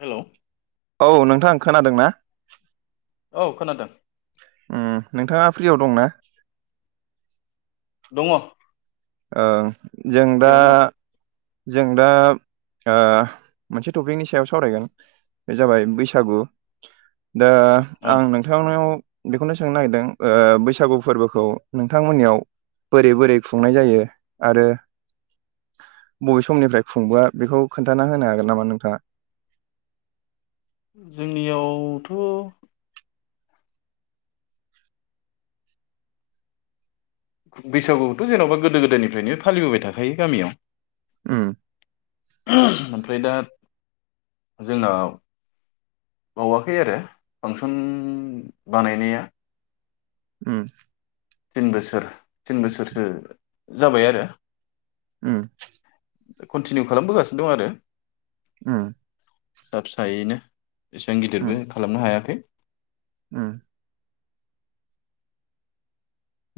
हेल' औ नोंथां खोनादों ना औ खोनादों उम नोंथाङा फ्रियाव दंना? दंङ ओं जों दा जों दा ओ मोनसे टपिकनि सायाव सावरायगोन बे जाबाय बैसागु दा दं औ आं नोंथांनाव बेखौनो सोंनो नागिरदों ओ बैसागु फोरबोखौ नोंथांमोननियाव बोरै बोरै खुं नाय जायो आरो बबे समनिफ्राय खुंबोआ बेखौ खोन्थाना होनो हागोन नामा नोंथाङा [inaudible] जोंनियावथ' बैसागुखौथ' जेन'बा गोदो गोदायनिफ्रायनो फालिबोबाय थाखायो गामियाव उम ओमफ्राय दा जोंनाव बावाखै आरो फांसन बानायनाया उम। तिन बोसोर तिन बोसोरसो जाबाय आरो। उम। कन्टिनिउ खालामबोगासिनो दं आरो। उम। फिसा फिसायैनो एसेबां उम गिदिरबो खालामनो हायाखै उम।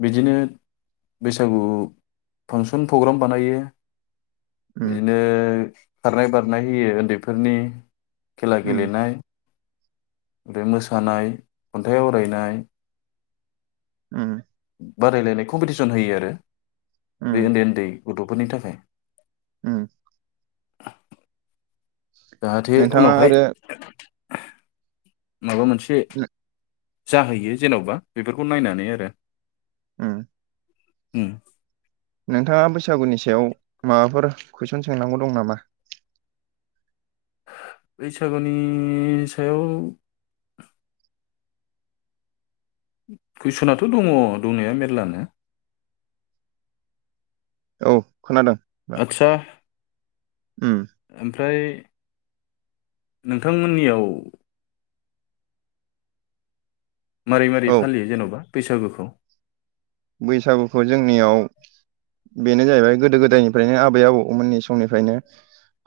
बिदिनो बैसागु फांसन प्रग्राम बानायो। उम बिदिनो खारनाय बारनाय होयो उन्दैफोरनि खेला उम गेलेनाय ओमफाय मोसानाय खन्थाइ आवरायनाय उम। बादायलायनाय कम्पिटिसन होयो आरो बे उम ओन्दै ओन्दै गथ'फोरनि थाखाय उम। [inaudible] जाहाथे नोंथाङा उनावहाय। आरो माबा मोनसे जाहैयो जेन'बा बेफोरखौ नायनानै आरो। उम उम। नोंथाङा बैसागुनि सायाव माबाफोर कुइसन सोंनांगौ दं नामा। बैसागुनि सायाव। कुइस'नाथ' दङ दंनाया मेरलानो। औ खोनादों। आदसा उम ओमफ्राय नोंथांमोननियाव। मारै मारै औ फालियो जेन'बा बैसागुखौ। बैसागुखौ जोंनियाव। बेनो जाहैबाय गोदो गोदायनिफ्रायनो आबै आबौमोननि समनिफ्रायनो।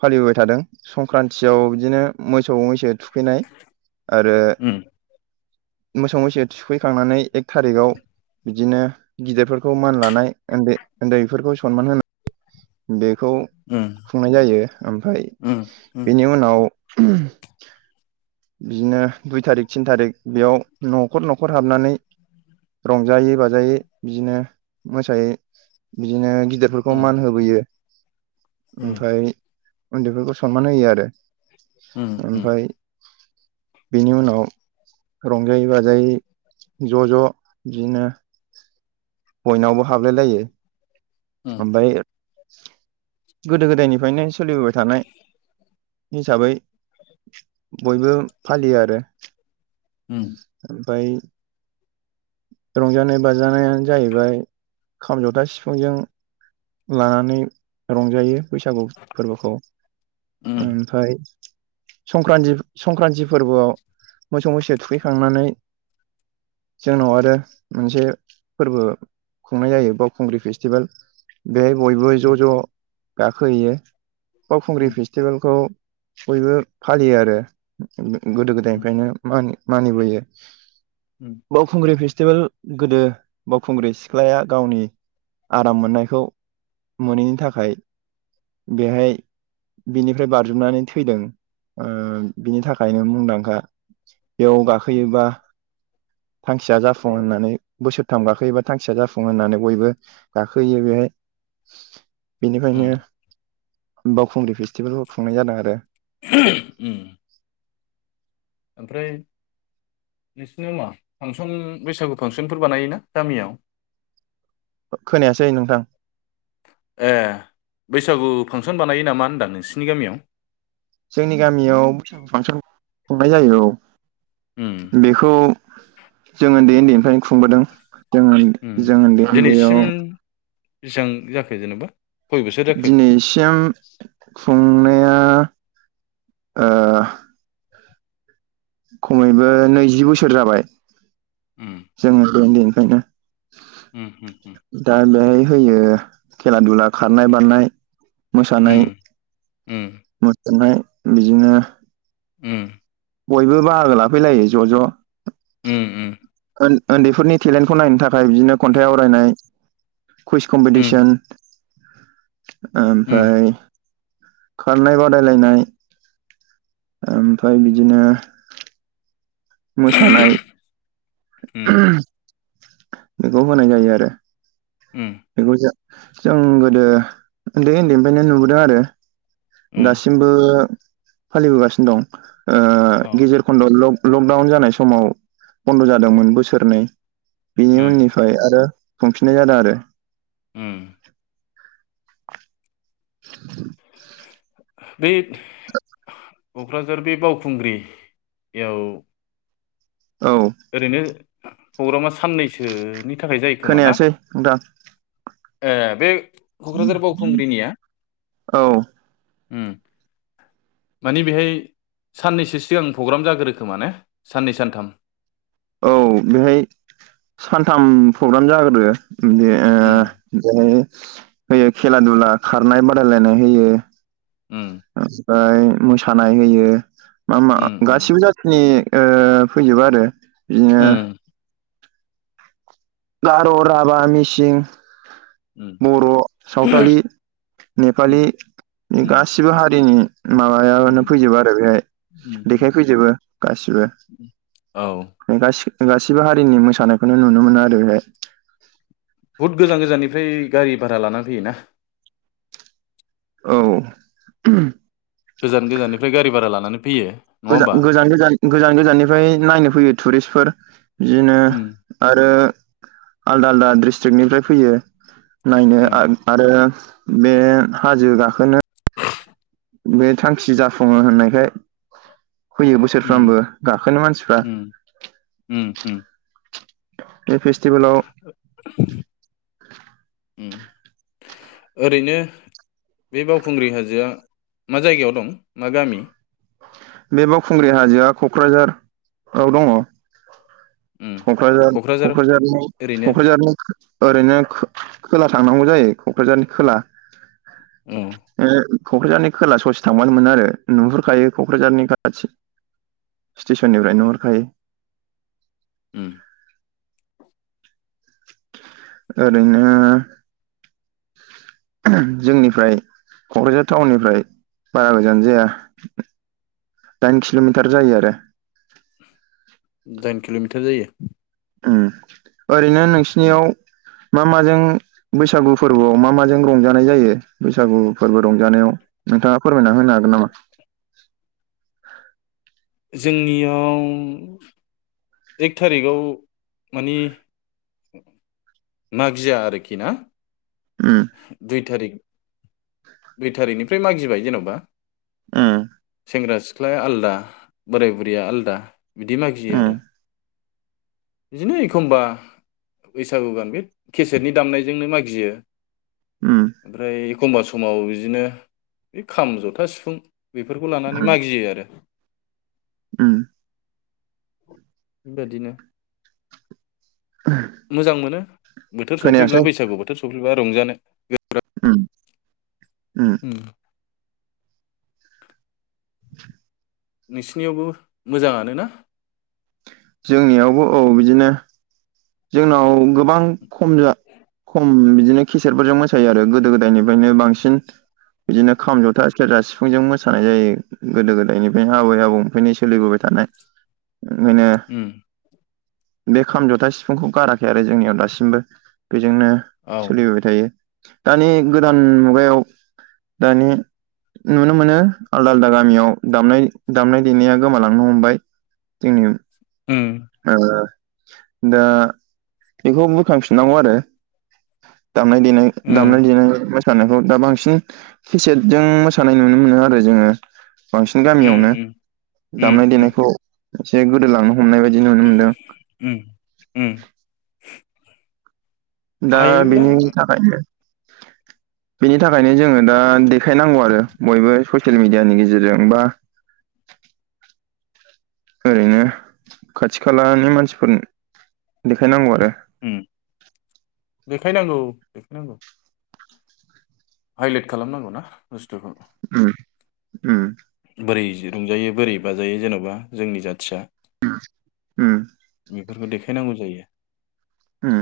फालिबोबाय थादों संक्रान्तियाव बिदिनो मोसौ मैसो थु खैनाय आरो। उम मोसौ मैसो थुखैखांनानै एक थारिखाव बिदिनो। गिदिरफोरखौ मान लानाय ओन्दै ओन्दैफोरखौ सनमान होनाय बे बखौ उम खुंनाय जायो ओमफाय उम बेनि उनाव। उमहम बिदिनो दुइ थारिख थिन थारिख बेयाव न'खर न'खर हाबनानै। रंजायै बाजायै बिदिनो मोसायै बिदिनो। गिदिरफोरखौ उम मान होबोयो। उम ओमफाय उन्दैफोरखौ सनमान होयो आरो उम उम ओमफाय। बेनि उनाव। रंजायै बाजायै ज' ज' बिदिनो। बयनावबो हाबलाय लायो ओमफाय। गोदो गोदायनिफायनो सोलिबोबाय थानाय। हिसाबै बयबो फालियो आरो। उम ओमफाय। रंजानाय बाजानायानो जाहैबाय खाम जथा सिफुंजों। लानानै रंजायो बैसागु फोरबोखौ उम ओमफाय। संक्रान्ति संक्रान्ति फोरबोआव मोसौ मैसो थुखैखांनानै। [inaudible] जोंनाव आरो मोनसे फोरबो खुंनाय जायो बावखुंग्रि फेस्टिभेल। बेहाय बयबो ज' ज' गाखोहैयो बावखुंग्रि फेस्टिभेलखौ। बयबो फालियो आरो गो-गोदो उम गोदायनिफ्रायनो मा-मानिबोयो‌। उम। बावखुंग्रि फेस्टिभेल गोदो बावखुंग्रि सिख्लाया गावनि। आराम मोननायखौ मोनैनि थाखाय। बेहाय बिनिफ्राय बारजुमनानै थैदों ओ। बिनि थाखायनो मुंदांखा बेयाव गाखोयोबा। थांखिया जाफुं होननानै बोसोरथाम गाखोयोबा थांखिया जाफुङो होननानै बयबो गाखोहैयो बेहाय। उम उम बेनिखायनो बावखुंग्रि फे सटिबेलखौ खुंनाय जादों आरो। उम ओमफ्राय। नोंसिना मा फांसन बैसागु फांसनफोर बानायोना गामियाव। खोनायासै नोंथां। ए बैसागु फांसन बानायो नामा होनदां नोंसिनि गामियाव। जोंनि गामियाव बैसागु फांसन खुंनाय जायो औ। उम बेखौ जोङो ओन्दै ओन्दै खुंबोदों जों उम जों उन्दै उन्दैयाव दिनैसिम बेसेबां जाखो जेनेबा खय बोसोर जाखो दिनैसिम खुंनो आ ओ खमैबो नैजि बोसोर जाबाय उम जोङो उन्दै उन्दैनिफ्रायनो उम हम हम दा बेहाय होयो खेला दुला खारनाय बारनाय मोसानाय उम उम मो नाय बिदिनो उम बयबो बाहागो लाफैलायो ज' ज' उम उन्दैफोरनि टेलेन्टखौ नायनो थाखाय बिदिनो खन्थाइ आवरायनाय कुइस उम उम कम्पिटिसन उम ओमफ्राय खारनाय बादायलायनाय ओमफ्राय बिदिनो मोसानाय उम बेखौ होनाय जायो आरो उम बेखौ जा जों गोदो उन्दै उन्दैनिफ्रायनो नुबोदों आरो उम दासिमबो फालिबोगासिनो दं ओ औ गेजेर खन्द' लक लकडाउन जानाय समाव बन्द' जादोंमोन बोसोरनै बेनि उम उननिफ्राय आरो खुफिननाय जादों आरो उम [inaudible] बे क'क्राझार बे बावखुंग्रियाव औ ओरैनो प्रग्रामा साननैसो नि थाखाय जायो खोमा ना खोनायासै नोंथां ए बे क'क्राझार बावखुंग्रिनिया औ माने बेहाय साननैसो सिगांं प्रग्राम जाग्रोयोखोमा ना साननै सानथाम औ बेहाय सानथाम प्रग्राम जाग्रोयो [unintelligible] बे उम ओ होयो खेला दुला खारनाय बादायलायनाय होयो उम ओमफ्राय मोसानाय होयो मा मा उम उम गासिबो जाथिनि ओ फैजोबो आरो बिदिनो उम गार', राभा, मिसिं, उम बर', सावथालि उम नेपालि उम गासिबो हारिनि उम माबायानो फैजोबो आरो बेहाय उम देखायफैजोबो गासिबो उम औ गा सिबो हारिनि मोसानायखौनो नुनो मोनो आरो बेहाय बुहुद गोजान गोजाननिफ्राय गारि भारा लानानै फैयोना औ उम गोजान गोजाननिफ्राय गारि भारा लानानै फैयो नङा होमबा गोजान गोजान गोजान गोजाननिफ्राय नायनो फैयो टुरिस्टफोर बिदिनो उम आरो आलदा आलदा ड्रिस्ट्रिकनिफ्राय फैयो नायनो उम आरो बे हाजो गाखोनो बे थांखि जाफुङो होननायखाय फैयो उम बोसोरफ्रामबो गाखोनो मानसिफ्रा उम उम उम बे फेस्टिबेलाव उम ओरैनो बे बावखुंग्रि हाजोआ मा जायगायाव दं मा गामि बे बावखुंग्रि हाजोआ क'क्राझाराव दङ। उम कक्राझार क'क्राझारनि ओरैनो क'क्राझारनि ओरैनो खो-खोला थांनांगौ जायो क'क्राझारनि खोला उम क'क्राझारनि खोला ससे थांबानो मोनो आरो नुहुरखायो। क' क्राझारनि खाथि स्टेसननिफ्राय नुहरखायो। उम ओरैनो जोंनिफ्राय क'क्राझार टाउननिफ्राय बारा गोजान जाया। दाइन किल'मिटार जायो आरो। दाइन किल'मिटार जायो। ओम ओरैनो उम नोंसिनियाव मा माजों बैसागु फोरबोआव मा माजों रंजानाय जायो बैसागु फोरबो रंजानायाव नोंथाङा फोरमायना होनो हागोन नामा? जोंनियाव एक थारिखाव मानि मागिया आरोखि ना उम दुइ थारिख दुइ थारिखनिफ्राय मागिबाय जेन'बा ओम सेंग्रा सिख्लाया आलदा बोराय बुरैया आलदा बिदि मागियो आरो। उम बिदिनो एखमबा बैसागु गान बे केसेटनि दामनायजोंनो मागियो। उम ओमफ्राय एखमबा समाव बिदिनो बे खाम जथा सिफुं बेफोरखौ लानानै उम मागियो आरो। उम बेबादिनो मोजां मोनो बोथोर खोनायासै सफैब्ला बैसागु बोथोर सफैब्ला रंजानो। ओम उम [unintelligible] नोंसिनियावबो मोजाङानो ना? जोंनियावबो औ बिदिनो जोंनाव गोबां खम जा खम बिदिनो खिसेरफोरजों मोसायो आरो गोदो गोदायनिफ्रायनो बांसिन बिदिनो खाम जथा सेरजा सिफुंजों मोसानाय जायो गोदो गोदायनिफ्रायनो आबै आबौनिफ्रायनो सोलिबोबाय थानाय [inaudible] बेनो उम बे खाम जथा सिफुंखौ गाराखै आरो जोंनियाव दासिमबो बेजोंनो औ सोलिबोबाय थायो दानि गोदान मुगायाव दानि नुनो मोनो आलदा आलदा गामियाव दामनाय दामनाय देनाया गोमालांनो हमबाय। जोंनिनो उम ओ दा एखौ बुरखांफिननांगौ आरो दामनाय देनाय उम दामनाय देनाय मोस सानायखौ दा बांसिन केेसेटजों मोसानाय नुनो मोनो आरो जोङो। बांसिन उम गामियावनो उम दामनाय उम देनायखौ एसे गोदोलांनो हमनाय बायदि नुनो मोनदों। उम उम दा हायोब्ला बिनि थाखायनो बेनि थाखायनो जोङो दा देखायनांगौ आरो बयबो ससियेल मिडियानि गेजेरजों बा [unintelligible] ओरैनो खाथि खालानि मानसिफोर देखायनांगौ आरो। देखायनांगौ देखायनांगौ हाइलाइट खालामनांगौना बुस्थुखौ। उम उम। बोरै रंजायो बोरै बाजायो जेन'बा जोंनि जाथिया उम। बेफोरखौ देखायनांगौ जायो ओम।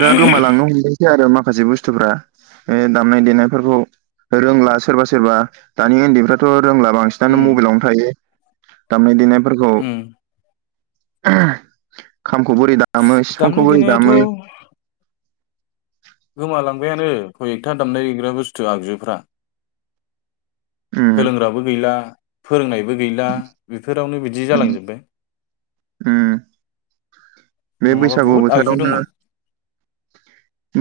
दा गोमालांनो हमदोंसै आरो माखासे बुस्थुफ्रा बे दामनाय देनायफोरखौ रोंला सोरबा सोरबा दानि उन्दैफ्राथ' रोंला बांसिनानो उम मबाइलावनो थायो दामनाय देनायफोरखौ उम खामखौ बोरै दामो सिफुंखौ बोरै थ' दामो गोमालांबायानो खय एकथा दामग्रा- देग्रा बुस्थु आगजुफ्रा उम सोलोंग्राबो गैला फोरोंनायबो बो गैला बेफोरावनो बिदि उम जालांजोब्बाय उम बे नङाबा बैसागु बहुत आगजु बोथोरावनो दंमोन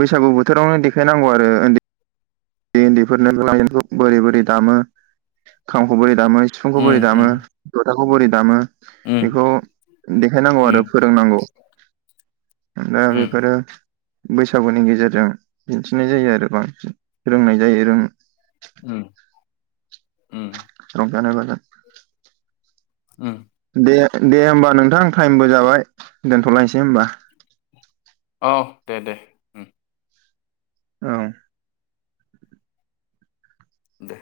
बैसागु बोथोरावनो देखायनांगौ आरो उन्दै उन्दैफोरनो लाइनखौ बोरै बोरै दामो खामखौ बोरै दामो सिफुंखौ उम बोरै दामो उम जथाखौ बोरै दामो उम बेखौ देखायनांगौ उम आरो फोरोंनांगौ दा उम बेफोरो बैसागुनि गेजेरजों दिन्थिनाय जायो आरो बांसिन रोंनाय जायो रों उम। उम रंजानाय-बाजा ओ दे दे होमबा नोंथां टाइमबो जाबाय दोनथ'लायसै होमबा औ दे दे। औ। दे